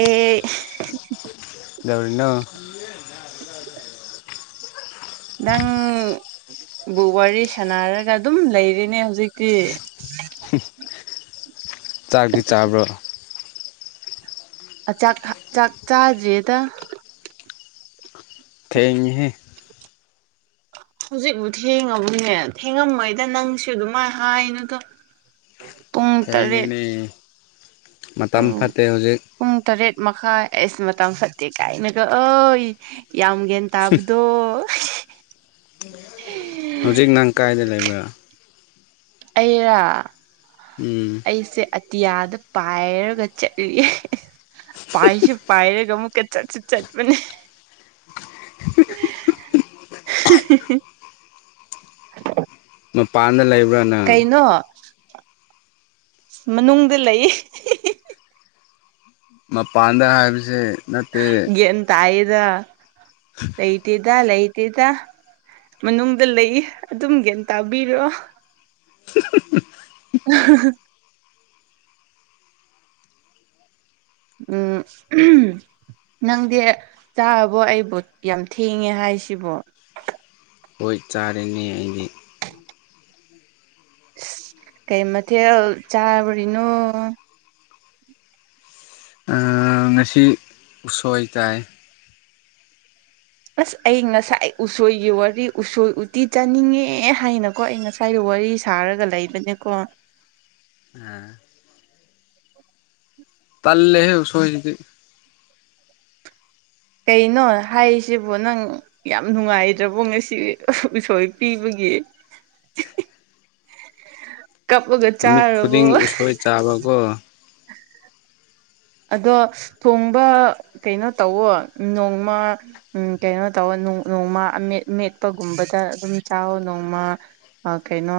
ꯑꯦ [unintelligible] ꯅꯪꯕꯨ ꯋꯥꯔꯤ ꯁꯥꯟꯅꯔꯒ ꯑꯗꯨꯝ ꯂꯩꯔꯤꯅꯦ ꯍꯧꯖꯤꯛꯇꯤ [unintelligible] ꯆꯥꯛꯇꯤ ꯆꯥꯕ꯭ꯔ ꯆꯥꯛ ꯆꯥꯛ ꯆꯥꯗ꯭ꯔꯤꯌꯦꯗ ꯊꯦꯡꯉꯦꯍꯦ ꯍꯧꯖꯤꯛꯕꯨꯨ ꯊꯦꯡꯉꯝꯃꯣꯏꯅꯦ ꯊꯦꯡꯉꯝꯃꯣꯏꯗ ꯅꯪꯁꯨ ꯑꯗꯨꯃꯥꯏꯅ ꯍꯥꯏꯅꯨꯗ [unintelligible] ꯄꯨꯡ ꯇꯔꯦꯠ ꯊꯦꯡꯉꯦꯅꯦ [unintelligible] ꯄꯨꯡ ꯇꯔꯦꯠ ꯃꯈꯥꯏ ꯑꯤꯁ ꯃꯇꯝ ꯐꯠꯇꯦ ꯀꯥꯏꯅꯒ ꯑꯣꯏ ꯌꯥꯝ ꯒ꯭ꯌꯥꯟ ꯇꯕꯗꯣ ꯍꯧꯖꯤꯛ ꯅꯪ ꯀꯥꯏꯗ ꯂꯩꯕ꯭ꯔꯥ ꯑꯩꯔꯥ ꯎꯝ ꯇꯤꯌꯥꯗ ꯄꯥꯏꯔꯒ ꯆꯠꯂꯦ ꯄꯥꯏꯁꯨ ꯄꯥꯏꯔꯒ ꯑꯃꯨꯛꯀ ꯆꯠꯁꯨ ꯆꯠꯄꯅꯦ [unintelligible] ꯃꯄꯥꯟꯗ ꯂꯩ ꯀꯩꯅꯣ ꯃꯅꯨꯡꯗ ꯂꯩ ꯃꯄꯥꯟꯗ ꯍꯥꯏꯕꯁꯦ ꯅꯠꯇꯦ ꯌꯦꯟ ꯇꯥꯏꯗ ꯂꯩꯇꯗ ꯂꯩꯠ ꯑꯗꯨꯗ ꯃꯅꯨꯡꯗ ꯂꯩ ꯑꯗꯨꯝꯒꯅ ꯇꯥꯕꯤꯔꯣ [inaudible] [inaudible] ꯎꯝ ꯅꯪꯗꯤ ꯆꯥꯕꯣ ꯑꯩꯕꯨ ꯌꯥꯝ ꯊꯦꯡꯉꯦ ꯍꯥꯏꯁꯤꯕꯣ ꯍꯣꯏ ꯆꯥꯔꯅꯦ ꯑꯗꯤ ꯀꯩ ꯃꯊꯦꯜ ꯆꯥꯕꯔꯤꯅꯣ ꯉꯁꯤ ꯎꯁꯣꯏ ꯆꯥꯏ ꯑꯁ ꯑꯩ ꯉꯁꯥꯏ ꯎꯁꯣꯏꯒꯤ ꯋꯥꯔꯤ ꯎꯁꯣꯏ ꯎꯇꯤ ꯆꯥꯅꯤꯡꯉꯦ ꯍꯥꯏꯅꯀꯣ ꯑꯩ ꯉꯁꯥꯏꯒꯤ ꯋꯥꯔꯤ ꯋꯥꯔꯤ ꯁꯥꯔꯒ ꯂꯩꯕꯅꯦꯀꯣ ꯑ ꯇꯥꯂꯦꯍꯦ ꯍꯨꯁꯣꯏꯁꯤꯗꯤ ꯀꯩꯅꯣ ꯍꯥꯏꯔꯤꯁꯤꯕꯣ ꯅꯪ ꯌꯥꯝ ꯅꯨꯡꯉꯥꯏꯗ꯭ꯔꯕꯣ ꯉꯁꯤ ꯎꯁꯣꯏ ꯄꯤꯕꯒꯤ ꯒꯤ [unintelligible] ꯀꯞꯂꯒ ꯅꯨꯃꯤꯠ ꯆꯥꯔꯕꯣ ꯈꯨꯗꯤꯡ ꯎꯁꯣꯏ ꯆꯥꯕꯀꯣ [unintelligible] ꯑꯗꯣ ꯊꯣꯡꯕ ꯀꯩꯅꯣ ꯇꯧꯋꯣ ꯅꯣꯡꯃ ꯀꯩꯅꯣ ꯇꯧꯒ ꯅꯣꯡꯃꯥ ꯑꯝꯃꯦꯠ ꯃꯦꯠꯄꯒꯨꯝꯕꯗ ꯑꯗꯨꯝ ꯆꯥꯎꯥꯋꯣ ꯅꯣꯡꯃ ꯑ ꯀꯩꯅꯣ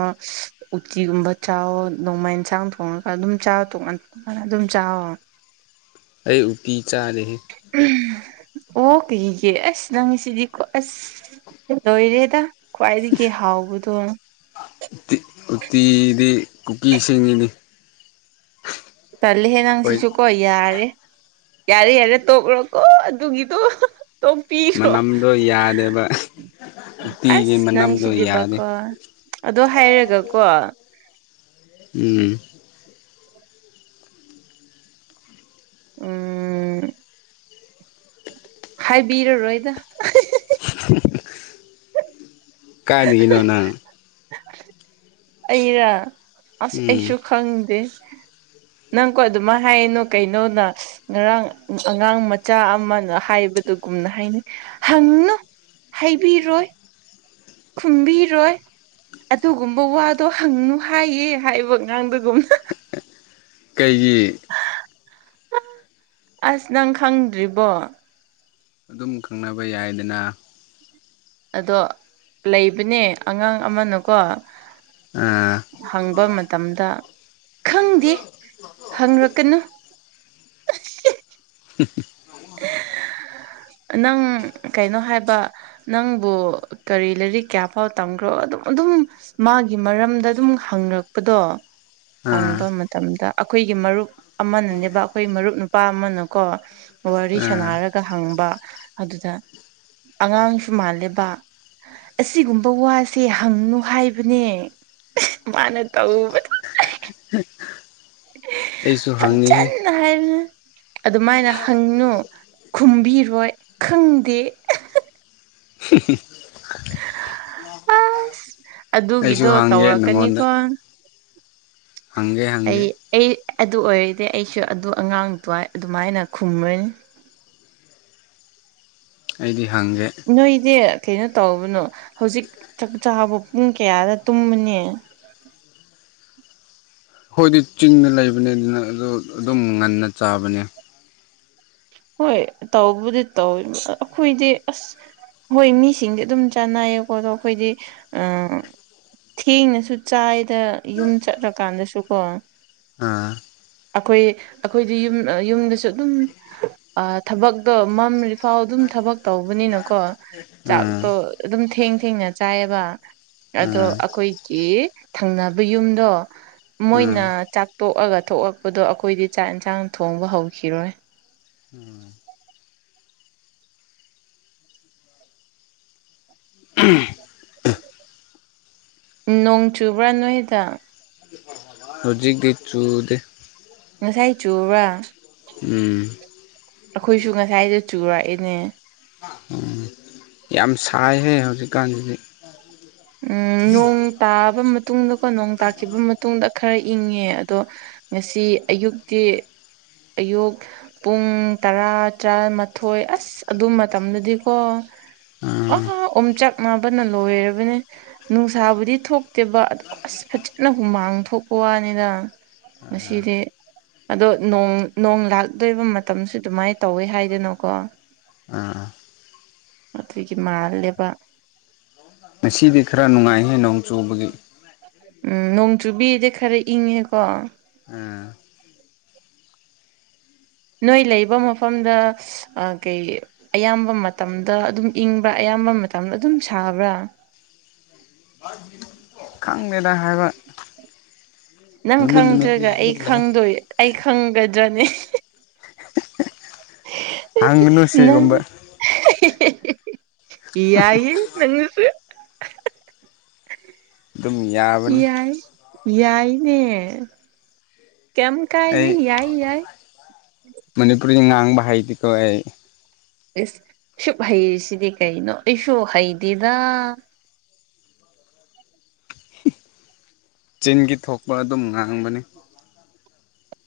ꯎꯇꯤꯒꯨꯝꯕ ꯆꯥꯎꯋꯣ ꯅꯣꯡꯃ ꯏꯟꯁꯥꯡ ꯊꯣꯡꯉꯒ ꯑꯗꯨꯝ ꯆꯥ [unintelligible] ꯑꯗꯨꯝ ꯆꯥꯎꯥꯛꯑꯣꯣ ꯑꯩ ꯎꯇꯤ ꯆꯥꯔꯤꯍꯦ ꯑꯣ ꯀꯩꯒꯦ ꯑꯁ ꯅꯪꯁꯤꯗꯤꯀꯣ ꯑꯁ ꯇꯧꯋꯤꯗꯥ ꯈ꯭ꯋꯥꯏꯗꯒꯤ ꯍꯥꯎꯕꯗꯣ ꯎꯠꯇꯤ ꯎꯇꯤꯗꯤ ꯀꯨꯀꯤꯁꯤꯡꯅꯤ ꯇꯜꯂꯍꯦ ꯅꯪ ꯁꯤꯁꯨ ꯀꯣ ꯌꯥꯔꯦ ꯌꯥꯔꯦ ꯌꯥꯔꯦ ꯇꯣꯛꯔꯣꯀꯣ ꯑꯗꯨꯒꯤꯗꯣ ꯇꯣꯄꯤꯔꫭ ꯃꯅꯝꯗꯣ ꯌꯥꯗꯦꯕ ꯎꯇꯤꯒꯤ ꯑꯁ ꯃꯅꯝꯗꯣ ꯌꯥꯗꯦ ꯅꯪꯁꯤꯗꯦꯕꯀꯣ ꯑꯗꯣ ꯍꯥꯏꯔꯒꯀꯣ ꯎꯝ ꯎꯝ ꯍꯥꯏꯕꯤꯔꯔꯣꯏꯗ [unintelligible] ꯀꯥꯏꯩꯅꯗꯒꯤꯅꯣꯅ ꯑꯩꯔ ꯑꯁ ꯑꯩꯁꯨ ꯈꯪꯗꯦ ꯎ ꯅꯪꯀꯣ ꯑꯗꯨꯃꯥꯏꯅ ꯍꯥꯏꯅꯨ ꯀꯩꯅꯣꯅ ꯉꯔꯥꯡ ꯑꯉꯥꯡ ꯃꯆꯥ ꯑꯃꯅ ꯍꯥꯏꯕꯗ ꯑꯗꯨꯒꯨꯝꯅ ꯍꯥꯏꯅꯤ ꯍꯪꯅꯨ ꯍꯥꯏꯕꯤꯔꯣꯏ ꯈꯨꯝꯕꯤꯔꯣꯏ ꯑꯗꯨꯒꯨꯝꯕ ꯋꯥꯗꯣ ꯍꯪꯅꯨ ꯍꯥꯏꯌꯦ ꯍꯥꯏꯕ ꯉꯥꯡꯕ [unintelligible] ꯀꯩꯒꯤ ꯑꯁ ꯅꯪ ꯈꯪꯗ꯭ꯔꯤꯕꯣ ꯑꯗꯨꯝ ꯈꯪꯅꯕ ꯌꯥꯏꯗꯅ ꯑꯗꯣ ꯂꯩꯕꯅꯦ ꯑꯉꯥꯡ ꯑꯃꯅꯀꯣ ꯑꯥ ꯍꯪꯕ ꯃꯇꯝꯗ ꯈꯪꯗꯦ ꯍꯪꯔꯛꯀꯅꯨ [unintelligible] [unintelligible] ꯅꯪ ꯀꯩꯅꯣ ꯍꯥꯏꯕ ꯅꯪꯕꯨ ꯀꯔꯤ ꯂꯥꯏꯔꯤꯛ ꯀꯌꯥ ꯐꯥꯎ ꯇꯝꯈ꯭ꯔꯣ ꯑꯗꯨꯝ ꯑꯗꯨꯝ ꯃꯥꯒꯤ ꯃꯔꯝꯗ ꯑꯗꯨꯝ ꯍꯪꯉꯛꯄꯗꯣ ꯑꯥ ꯍꯪꯕ ꯃꯇꯝꯗ ꯑꯩꯈꯣꯏꯒꯤ ꯃꯔꯨꯞ ꯑꯃꯅꯅꯦꯕ ꯑꯩꯈꯣꯏ ꯃꯔꯨꯞ ꯅꯨꯄꯥ ꯑꯃꯅꯀꯣ ꯋꯥꯔꯤ ꯑꯥ ꯁꯅꯔꯒ ꯍꯪꯕ ꯑꯗꯨꯗ ꯑꯉꯥꯡꯁꯨ ꯃꯥꯜꯂꯤꯕ ꯑꯁꯤꯒꯨꯝꯕ ꯋꯥꯁꯦ ꯍꯪꯅꯨ ꯍꯥꯏꯕꯅꯦ ꯃꯥꯅ ꯇꯧꯕꯗꯣ [inaudible] ꯑꯩꯁꯨ ꯍꯪꯉꯤꯍꯦ ꯐꯖꯅ ꯍꯥꯏꯕꯅꯦ ꯑꯗꯨꯃꯥꯏꯅ ꯍꯪꯅꯣ ꯈꯨꯝꯕꯤꯔꯣꯏ ꯈꯪꯗꯦ ꯑꯁ [inaudible] ꯑꯩꯁꯨ ꯑꯗꯨꯒꯤꯗꯣ ꯍꯥꯡꯒꯦ ꯅꯪꯉꯣꯟꯗ ꯇꯧꯔꯛꯀꯅꯤꯀꯣ ꯍꯪꯒꯦ ꯍꯪꯒꯦ ꯑꯦ ꯑꯗꯨ ꯑꯣꯏꯔꯗꯤ ꯑꯩꯁꯨ ꯑꯗꯨ ꯑꯉꯥꯡ ꯑꯗꯨꯋꯥꯏ ꯑꯗꯨꯃꯥꯏꯅ ꯈꯨꯝꯈꯅꯤ ꯑꯩꯗꯤ ꯍꯪꯒꯦ ꯅꯣꯏꯗꯤ ꯀꯩꯅꯣ ꯇꯧꯕꯅꯣ ꯍꯧꯖꯤꯛ ꯆꯥꯛ ꯆꯥꯕ ꯄꯨꯡ ꯀꯌꯥꯗ ꯇꯨꯝꯕꯅꯦ ꯍꯣꯏꯗꯤ ꯆꯤꯡꯅ ꯂꯩꯕꯅꯦ ꯑꯗꯨꯅ ꯑꯗꯨ ꯑꯗꯨꯝ ꯉꯟꯅ ꯆꯥꯕꯅꯦ ꯍꯣꯏ ꯇꯥꯎꯕꯨꯗꯤ ꯇꯧ ꯑꯩꯈꯣꯏꯗꯤ ꯑꯁ ꯍꯣꯏ ꯃꯤꯁꯤꯡꯗꯤ ꯑꯗꯨꯝ ꯆꯥꯟꯅꯩꯌꯦꯀꯣ ꯑꯗꯣ ꯑꯩꯈꯣꯏꯗꯤ ꯊꯦꯡꯅꯁꯨ ꯆꯥꯏꯗ ꯌꯨꯝ ꯆꯠꯂꯀꯥꯟꯗꯁꯨꯀꯣ ꯑꯥ ꯑꯩꯈꯣꯏ ꯑꯩꯈꯣꯏꯗꯤ ꯌꯨꯝ ꯌꯨꯝꯗꯁꯨ ꯑꯗꯨꯝ ꯊꯕꯛꯇꯣ ꯃꯝꯔꯤꯐꯥꯎ ꯑꯗꯨꯝ ꯊꯕꯛ ꯇꯧꯕꯅꯤꯅꯀꯣ ꯑꯥ ꯆꯥꯛꯇꯣ ꯑꯗꯨꯝ ꯊꯦꯡ ꯊꯦꯡꯅ ꯆꯥꯏꯌꯦꯕ ꯑꯗꯣ ꯑꯥ ꯑꯩꯈꯣꯏꯒꯤ ꯊꯪꯅꯕ ꯌꯨꯝꯗꯣ ꯑꯥ ꯃꯣꯏꯅ ꯆꯥꯛꯇꯣꯛꯑꯒ ꯊꯣꯛꯂꯛꯄꯗꯣ ꯑꯩꯈꯣꯏꯗꯤ ꯆꯥꯛ ꯌꯦꯟꯁꯥꯡ ꯊꯣꯡꯕ ꯍꯧꯈꯤꯔꯣꯏ ꯅꯣꯡ ꯆꯨꯕ꯭ꯔꯥ ꯅꯦꯗ ꯍꯧꯖꯤꯛꯀꯤ ꯆꯨꯗꯦ ꯉꯁꯥꯏ ꯆꯨꯕ꯭ꯔꯥ ꯎꯝ ꯑꯩꯈꯣꯏꯁꯨ ꯉꯁꯥꯏꯗ ꯆꯨꯔꯛꯏꯅꯦ ꯌꯥꯝ ꯁꯥꯏꯍꯦ ꯍꯧꯖꯤꯛꯀꯥꯟꯁꯤꯗꯤ ꯎꯝ ꯅꯣꯡ ꯇꯥꯕ ꯇꯨꯡꯗꯀꯣ ꯅꯣꯡ ꯇꯥꯈꯤꯕ ꯃꯇꯨꯡꯗ ꯈꯔ ꯏꯪꯉꯦ ꯑꯗꯣ ꯉꯁꯤ ꯑꯌꯨꯛꯇꯤ ꯑꯌꯨꯛ ꯄꯨꯡ ꯇꯔꯥ ꯇꯔꯥꯃꯊꯣꯏ ꯑꯁ ꯑꯗꯨ ꯃꯇꯝꯗꯗꯤꯀꯣ [inaudible] ꯑꯥ ꯎꯝꯆꯥꯛ ꯅꯥꯕꯅ ꯂꯣꯏꯔꯕꯅꯦ ꯅꯨꯡꯁꯥꯕꯨꯗꯤ ꯊꯣꯛꯇꯦꯕ ꯑꯗꯨ ꯑꯁ ꯐꯖꯅ ꯍꯨꯃꯥꯡ ꯊꯣꯛꯄ ꯋꯥꯅꯤꯗ ꯃꯁꯤ ꯁꯤꯗꯤ ꯑꯗꯣ ꯅꯣꯡ ꯂꯥꯛꯇꯣꯏꯕ ꯃꯇꯝꯁꯦ ꯑꯗꯨꯃꯥꯏꯅ ꯇꯧꯋꯦ ꯍꯥꯏꯗꯅꯣꯀꯣ ꯑꯥ ꯑꯗꯨꯒꯤ ꯃꯥꯜꯂꯦꯕ ꯉꯁꯤꯗꯤ ꯈꯔ ꯅꯨꯡꯉꯥꯏꯍꯦ ꯅꯣꯡ ꯆꯨꯕꯒꯤ ꯎꯝ ꯅꯣꯡ ꯆꯨꯕꯤꯗ ꯈꯔꯦ ꯏꯪꯉꯦꯀꯣ ꯑꯥ ꯅꯣꯏ ꯂꯩꯕ ꯃꯐꯝꯗ ꯀꯩ ꯑꯌꯥꯝꯕ ꯃꯇꯝꯗ ꯑꯗꯨꯝ ꯏꯪꯕ꯭ꯔꯥ ꯑꯌꯥꯝ ꯀꯔꯝꯕ ꯃꯇꯝꯗ ꯑꯗꯨꯝ ꯁꯥꯕ꯭ꯔꯥ [inaudible] ꯑꯪ ꯃꯦꯗꯥ ꯍꯥꯏꯕ ꯅꯪ ꯅꯨꯃꯤꯠ ꯅꯨꯃꯤꯠꯀꯤ ꯈꯪꯗ꯭ꯔꯒ ꯑꯩ ꯑꯗꯨꯝ ꯂꯩ ꯈꯪꯗꯣꯏ ꯑꯩ ꯈꯪꯒꯗ꯭ꯔꯅꯦ ꯍꯪꯒꯅꯨ ꯁꯤꯒꯨꯝꯕ ꯏ ꯌꯥꯏ ꯅꯪꯁꯨ ꯑꯗꯨꯝ ꯌꯥꯕꯅꯤ ꯌꯥꯏ ꯌꯥꯏꯅꯦ ꯀꯝ ꯀꯥꯏꯗꯦ ꯑꯩ ꯌꯥꯏ ꯌꯥꯏ ꯃꯅꯤꯄꯨꯔꯤ ꯉꯥꯡꯕ ꯍꯩꯇꯦ ꯀꯣ ꯑꯩ ꯑꯦꯁ ꯁꯨꯛ ꯍꯩꯔꯤꯁꯤꯗꯤ ꯀꯩꯅꯣ ꯑꯩꯁꯨ ꯍꯩꯇꯦꯗ ꯆꯤꯟꯒꯤ ꯊꯣꯛꯄ ꯑꯗꯨꯝ ꯉꯥꯡꯕꯅꯤ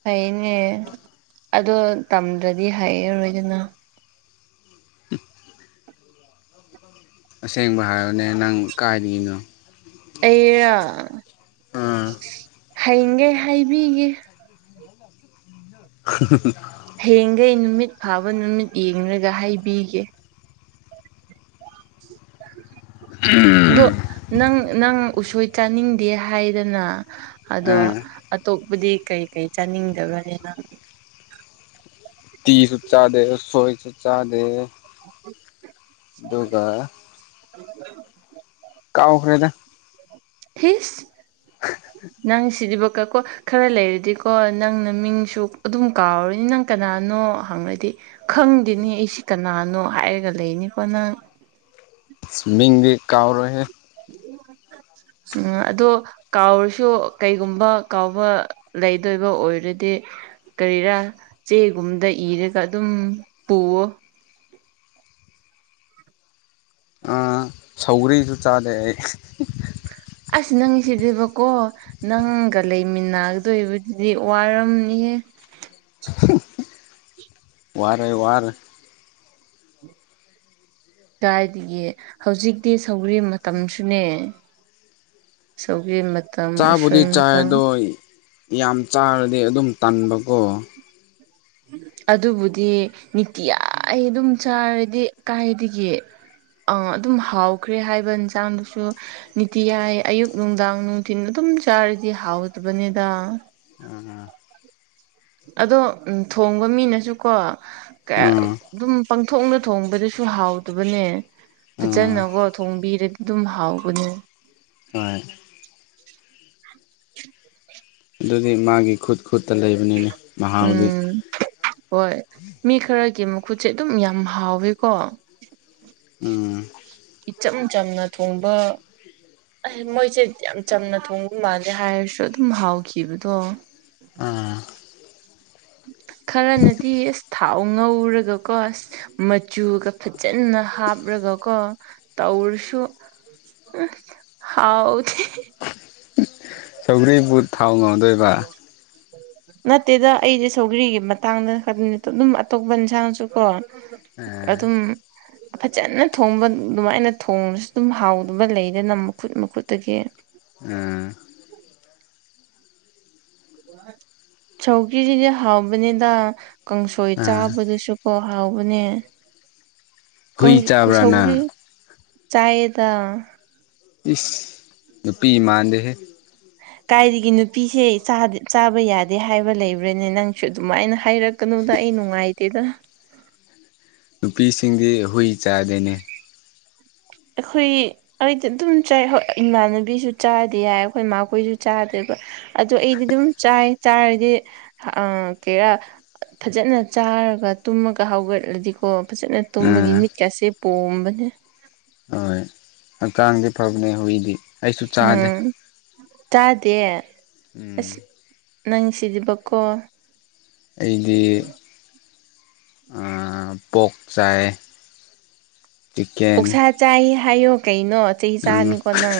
ꯐꯩꯅꯦ ꯑꯗꯣ ꯇꯝꯗ꯭ꯔꯗꯤ ꯍꯩꯔꯔꯣꯏꯗꯅ ꯑꯁꯦꯡꯕ ꯍꯥꯏꯌꯣꯅꯦ ꯅꯪ ꯀꯥꯏꯗꯒꯤꯅꯣ ꯑꯩꯔꯣ ꯑꯥ ꯍꯌꯦꯡꯒꯦ ꯍꯥꯏꯕꯤꯒꯦ [unintelligible] [unintelligible] ꯍꯌꯦꯡꯈꯩ ꯅꯨꯃꯤꯠ ꯐꯥꯕ ꯅꯨꯃꯤꯠ ꯌꯦꯡꯂꯡꯒ ꯍꯥꯏꯕꯤꯒꯦ [unintelligible] ꯑꯗꯣ ꯅꯪ ꯅꯪ ꯎꯁꯣꯏ ꯆꯥꯅꯤꯡꯗꯦ ꯍꯥꯏꯗꯅ ꯑꯗꯣ ꯑꯇꯣꯞꯄꯗꯤ ꯀꯩ ꯀꯩ ꯆꯥꯅꯤꯡꯗꯕꯅꯦꯅꯪ ꯎꯠꯇꯤꯁꯨ ꯆꯥꯗꯦ ꯎꯁꯣꯏꯁꯨ ꯆꯥꯗꯦ ꯎ [unintelligible] ꯑꯗꯨꯒ [inaudible] ꯀꯥꯑꯣꯈꯥꯔꯦꯗꯥ ꯊꯁ ꯎ [inaudible] ꯅꯪ ꯁꯤꯗꯤꯕꯀꯣ ꯈꯔ ꯂꯩꯔꯗꯤꯀꯣ ꯅꯪꯅ ꯃꯤꯡꯁꯨ ꯑꯗꯨꯝ ꯀꯥꯎꯔꯅꯤ ꯅꯪ ꯀꯅꯥꯅꯣ ꯀꯅꯥꯅꯣ ꯍꯪꯉꯗꯤ ꯈꯪꯗꯦꯅꯦ ꯑꯩꯁꯤ ꯀꯅꯥꯅꯣ ꯍꯥꯏꯔꯒ ꯂꯩꯅꯤꯀꯣ ꯅꯪ ꯃꯤꯡꯗꯤ ꯀꯥꯎꯔꯣꯏ ꯍꯦ ꯎꯝ ꯑꯗꯣ ꯀꯥꯎꯔꯁꯨ ꯀꯩꯒꯨꯝꯕ ꯀꯥꯎꯕ ꯂꯩꯗꯣꯏꯕ ꯑꯣꯏꯔꯗꯤ ꯀꯔꯤꯔꯥ ꯆꯦꯒꯨꯝꯗ ꯏꯔꯒ ꯑꯗꯨꯝ ꯄꯨꯋꯣ ꯥꯑ ꯁꯧꯒ꯭ꯔꯤꯁꯨ ꯆꯥꯗꯦ ꯑꯩ ꯑꯁ ꯅꯪꯁꯤꯗꯤꯕꯀꯣ ꯅꯪꯒ ꯂꯩꯃꯤꯟꯅꯒꯗꯣꯏꯕꯗꯨꯗꯤ ꯋꯥꯔꯝꯅꯤ ꯋꯥꯔꯦ ꯋꯥꯔꯦ ꯀꯗꯥꯥꯏꯗꯒꯤ ꯍꯧꯖꯤꯛꯇꯤ ꯁꯧꯒ꯭ꯔꯤ ꯃꯇꯝꯁꯨꯅꯦ ꯁꯧꯒ꯭ꯔꯤ ꯃꯇꯝ ꯆꯥꯕꯨꯗꯤ ꯎꯁꯣꯏ ꯆꯥꯏ ꯃꯇꯝ ꯑꯗꯣ ꯌꯥꯝ ꯆꯥꯔꯗꯤ ꯑꯗꯨꯝ ꯇꯟꯕꯀꯣ ꯑꯗꯨꯕꯨꯗꯤ ꯅꯤꯇꯤꯌꯥ [unintelligible] ꯑꯗꯨꯝ ꯆꯥꯔꯗꯤ ꯀꯥꯏꯗꯒꯤ ꯑꯥ ꯑꯗꯨꯝ ꯍꯥꯎꯈ꯭ꯔꯦ ꯍꯥꯏꯕ ꯏꯟꯁꯥꯡꯗꯨꯁꯨ ꯅꯤꯇꯤꯌꯥꯏ ꯑꯌꯨꯛ ꯅꯨꯡꯗꯥꯡ ꯅꯨꯡꯊꯤꯟ ꯑꯗꯨꯝ ꯁꯨꯝ ꯆꯥꯔꯗꯤ ꯍꯥꯎꯕꯅꯤꯗ ꯑ [unintelligible] ꯑꯗꯣ ꯊꯣꯡꯕ ꯃꯤꯅꯁꯨꯀꯣ ꯑꯗꯨꯝ ꯄꯨꯛꯊꯣꯡꯗ ꯊꯣꯡꯕꯗꯁꯨ ꯍꯥꯎꯗꯕꯅꯦ ꯑꯥ ꯐꯖꯅꯀꯣ ꯊꯣꯡꯕꯤꯔꯗꯤ ꯑꯗꯨꯝ ꯍꯥꯎꯕꯅꯦ ꯍꯣꯏ [unintelligible] ꯑꯗꯨꯗꯤ ꯃꯥꯒꯤ ꯈꯨꯠ ꯈꯨꯠꯇ ꯂꯩꯕꯅꯤꯅꯦ ꯃꯍꯥꯎꯗꯤ ꯎꯝ ꯍꯣꯏ ꯃꯤ ꯈꯔꯒꯤ ꯈꯨꯁꯩ [unintelligible] ꯑꯗꯨꯝ ꯌꯥꯝ ꯍꯥꯎꯋꯦꯀꯣ ꯎꯝ ꯏꯆꯝ ꯆꯝꯅ ꯊꯣꯡꯕ ꯑ ꯃꯣꯏꯁꯦ ꯌꯥꯝ ꯆꯝꯅ ꯊꯣꯡꯕ ꯃꯥꯜꯂꯦ ꯍꯥꯏꯔꯁꯨ ꯑꯗꯨꯝ ꯍꯥꯎꯈꯤꯕꯗꯣ ꯑ ꯈꯔꯅꯗꯤ ꯑꯁ ꯊꯥꯎ ꯉꯧꯔꯒꯀꯣ ꯃꯆꯨꯒ ꯐꯖꯅ ꯍꯥꯞꯔꯒꯀꯣ ꯍꯧꯔꯁꯨ ꯎꯝ ꯍꯧꯇꯦ ꯁꯧꯒ꯭ꯔꯤꯕꯨ ꯊꯥꯎ ꯉꯧꯔꯗꯤ ꯑꯣ [unintelligible] ꯅꯠꯇꯦꯗ ꯑꯩꯁꯦ ꯁꯧꯒ꯭ꯔꯤꯒꯤ ꯃꯇꯥꯡꯗ ꯈꯛꯇ ꯑꯗꯨꯝ ꯑꯇꯣꯞꯄ ꯏꯟꯁꯥꯡꯁꯨ ꯀꯣ ꯑꯥ ꯑꯗꯨꯝ ꯐꯖꯅ ꯊꯣꯡꯕ ꯑꯗꯨꯃꯥꯏꯅ ꯊꯣꯡꯁꯨ ꯑꯗꯨꯝ ꯍꯥꯎꯗꯨꯕ ꯂꯩꯗꯅ ꯃꯈꯨꯠ ꯃꯈꯨꯠꯇꯒꯤ ꯑ ꯁꯧꯀꯤꯁꯤꯗꯤ ꯍꯥꯎꯕꯅꯤꯗ ꯀꯥꯡꯁꯣꯏ ꯑꯥ ꯆꯥꯕꯗꯨꯁꯨꯀꯣ ꯍꯥꯎꯕꯅꯦ ꯍꯨꯏ ꯆꯥꯕ꯭ꯔꯥ ꯀꯨꯁꯧꯈ꯭ꯔꯤ ꯅꯪ ꯆꯌꯦꯗ ꯏꯁ ꯅꯨꯄꯤ ꯏꯃꯥꯟꯗꯍꯦ ꯀꯥꯏꯗꯒꯤ ꯅꯨꯄꯤꯁꯦ ꯆꯥꯕ ꯌꯥꯗꯦ ꯍꯥꯏꯕ ꯂꯩꯕ꯭ꯔꯅꯦ ꯅꯪꯁꯨ ꯑꯗꯨꯃꯥꯏꯅ ꯍꯥꯏꯔꯛꯀꯅꯨ ꯗ ꯑꯩꯩꯅꯅꯨꯡꯉꯥꯏꯇꯦꯗ ꯅꯨꯄꯤꯁꯤꯡꯗꯤ ꯍꯨꯏ ꯆꯥꯗꯅꯤ ꯎ ꯑꯩꯈꯣꯏ ꯑꯩꯗꯤ ꯑꯗꯨꯝ ꯆꯥꯏ ꯍꯣꯏ ꯏꯃꯥꯟꯅꯕꯤꯁꯨ ꯆꯥꯗꯤ ꯌꯥꯏ ꯑꯩꯈꯣꯏ ꯏꯃꯥꯈꯣꯏꯁꯨ ꯆꯥꯗꯦꯕ ꯑꯗ ꯑꯩꯗꯤ ꯑꯗꯨꯝ ꯆꯥꯏ ꯆꯥꯔꯗꯤ ꯀꯩꯔꯥ ꯐꯖꯅ ꯆꯥꯔꯒ ꯇꯨꯝꯃꯒ ꯍꯧꯒꯠꯂꯗꯤꯀꯣ ꯐꯖꯅ ꯇꯨꯝꯕꯒꯤ ꯑꯥ ꯃꯤꯠꯀꯥꯁꯦ ꯄꯣꯝꯕꯅꯦ ꯍꯣꯏ ꯍꯛꯆꯥꯡꯗꯤ ꯐꯕꯅꯦ ꯍꯨꯏꯗꯤ ꯑꯩꯁꯨ ꯆꯥꯗꯦ ꯇꯥꯗꯦ ꯎꯝ ꯅꯪ ꯁꯤꯗꯤꯕꯀꯣ ꯑꯩꯗꯤ ꯄꯣꯛ ꯆꯥꯏꯌꯦ ꯑꯣꯛꯁꯥ ꯆꯥꯏꯌꯦ ꯍꯥꯏꯌꯣ ꯀꯩꯅꯣ ꯅꯣ ꯆꯩ ꯎꯝ ꯆꯥꯅꯤꯀꯣ ꯅꯪ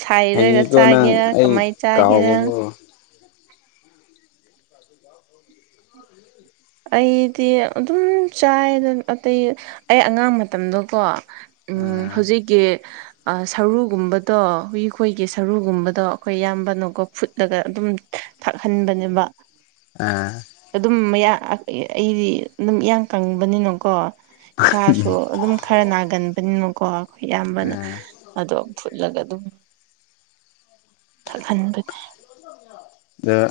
ꯁꯥꯏꯔꯒ ꯍꯩꯌꯦꯀꯣ ꯅꯪ ꯆꯥꯒꯦꯔꯥ ꯑꯩ ꯀꯃꯥꯏꯅ ꯆꯥꯒꯦꯔꯥ ꯀꯥꯎꯕꯀꯣ ꯑꯩꯗꯤ ꯑꯗꯨꯝ ꯆꯥꯏ ꯑꯇꯩ ꯑꯩ ꯑꯉꯥꯡ ꯃꯇꯝꯗꯣꯀꯣ ꯎꯝ ꯑꯥ ꯍꯧꯖꯤꯛꯀꯤ ꯁꯔꯨꯒꯨꯝꯕꯗꯣ ꯍꯨꯏꯈꯣꯏꯒꯤ ꯁꯔꯨꯒꯨꯝꯕꯗꯣ ꯑꯩꯈꯣꯏ ꯏꯌꯥꯝꯕꯅꯀꯣ ꯐꯨꯠꯂꯒ ꯑꯗꯨꯝ ꯊꯥꯛꯍꯟꯕꯅꯦꯕ ꯑꯥ ꯑꯗꯨꯝ ꯃꯌꯥ ꯑꯩꯗꯤ ꯑꯗꯨꯝ ꯏꯌꯥꯡ ꯀꯪꯕꯅꯤꯅꯀꯣ ꯏꯁꯥꯁꯨ ꯑꯗꯨꯝ ꯈꯔ ꯅꯥꯒꯟꯕꯅꯤꯅꯀꯣ ꯑꯩꯈꯣꯏ ꯏꯌꯥꯝꯕꯅ ꯑꯥ ꯑꯗꯣ ꯎꯠꯂꯒ ꯑꯗꯨꯝ ꯊꯥꯛꯍꯟꯕꯅꯦ ꯑꯣ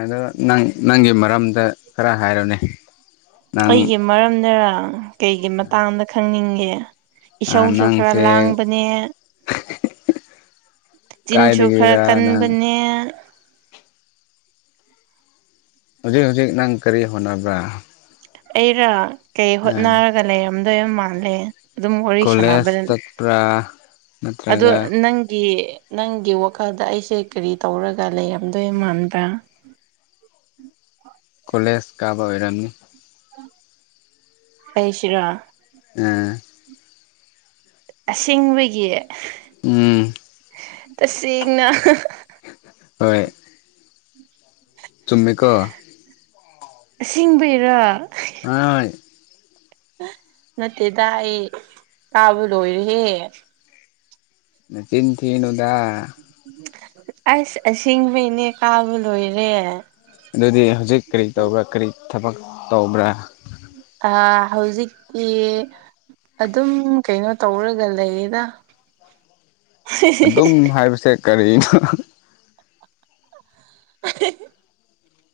ꯑꯗꯣ ꯅꯪ ꯅꯪꯒꯤ ꯃꯔꯝꯗ ꯈꯔ ꯍꯥꯏꯔꯅꯦ ꯑꯩꯒꯤ ꯃꯔꯝꯗꯔ ꯀꯩꯒꯤ ꯃꯇꯥꯡꯗ ꯈꯪꯅꯤꯡꯉꯦ ꯏꯁꯧꯁꯨ ꯈꯔ ꯅꯪꯁꯦ ꯂꯥꯡꯕꯅꯦ ꯆꯤꯟꯁꯨ ꯈꯔ ꯀꯥꯏꯗꯒꯤꯔ ꯅꯪ ꯀꯟꯕꯅꯦ ꯍꯧꯖꯤꯛ ꯍꯧꯖꯤꯛ ꯅꯪ ꯀꯔꯤ ꯍꯣꯠꯅꯕ꯭ꯔ ꯑꯩꯔꯥ ꯀꯩ ꯍꯣꯠꯅꯔꯒ ꯂꯩꯔꯝꯗꯣꯏꯕ ꯃꯥꯜꯂꯦ ꯑꯗꯨꯝ ꯋꯥꯔꯤ ꯀꯣꯂꯦꯖ ꯁꯥꯟꯅꯕ ꯆꯠꯄ꯭ꯔꯥ ꯑꯗꯣ ꯅꯠꯇ꯭ꯔꯒ ꯅꯪꯒꯤ ꯅꯪꯒꯤ ꯋꯥꯈꯜꯗ ꯑꯩꯁꯦ ꯀꯔꯤ ꯇꯧꯔꯒ ꯂꯩꯔꯝꯗꯣꯏ ꯃꯗ꯭ꯔꯥ ꯎꯝ ꯀꯣꯂꯦꯖ ꯀꯥꯕ ꯑꯣꯏꯔꯝꯃꯤ ꯄꯦꯁꯔꯥ ꯎꯝ ꯑꯁꯁꯤꯡꯕꯒꯤ ꯎꯝ ꯇꯁꯦꯡꯅ ꯍꯣꯏ ꯆꯨꯝꯃꯀꯣ ꯁꯤꯡꯕꯩꯔꯥ ꯍ ꯅꯠꯇꯦꯗ ꯑꯩ ꯇꯥꯕ ꯂꯣꯏꯔꯍꯦ ꯃꯦꯆꯤꯟ ꯊꯤꯟꯗ ꯑꯁ ꯁꯤꯡꯕꯩꯅꯦ ꯀꯥꯕ ꯂꯣꯏꯔꯦ ꯑꯗꯨꯗꯤ ꯍꯧꯖꯤꯛ ꯀꯔꯤ ꯇꯧꯕ꯭ꯔꯥ ꯀꯔꯤ ꯊꯕꯛ ꯇꯧꯕ꯭ꯔꯥ ꯑ ꯍꯧꯖꯤꯛꯇꯤ ꯑꯗꯨꯝ ꯀꯩꯅꯣ ꯇꯧꯔꯒ ꯂꯩꯌꯦꯗ ꯑꯗꯨꯝ ꯍꯥꯏꯕꯁꯦ ꯀꯔꯤꯅꯣ ꯑ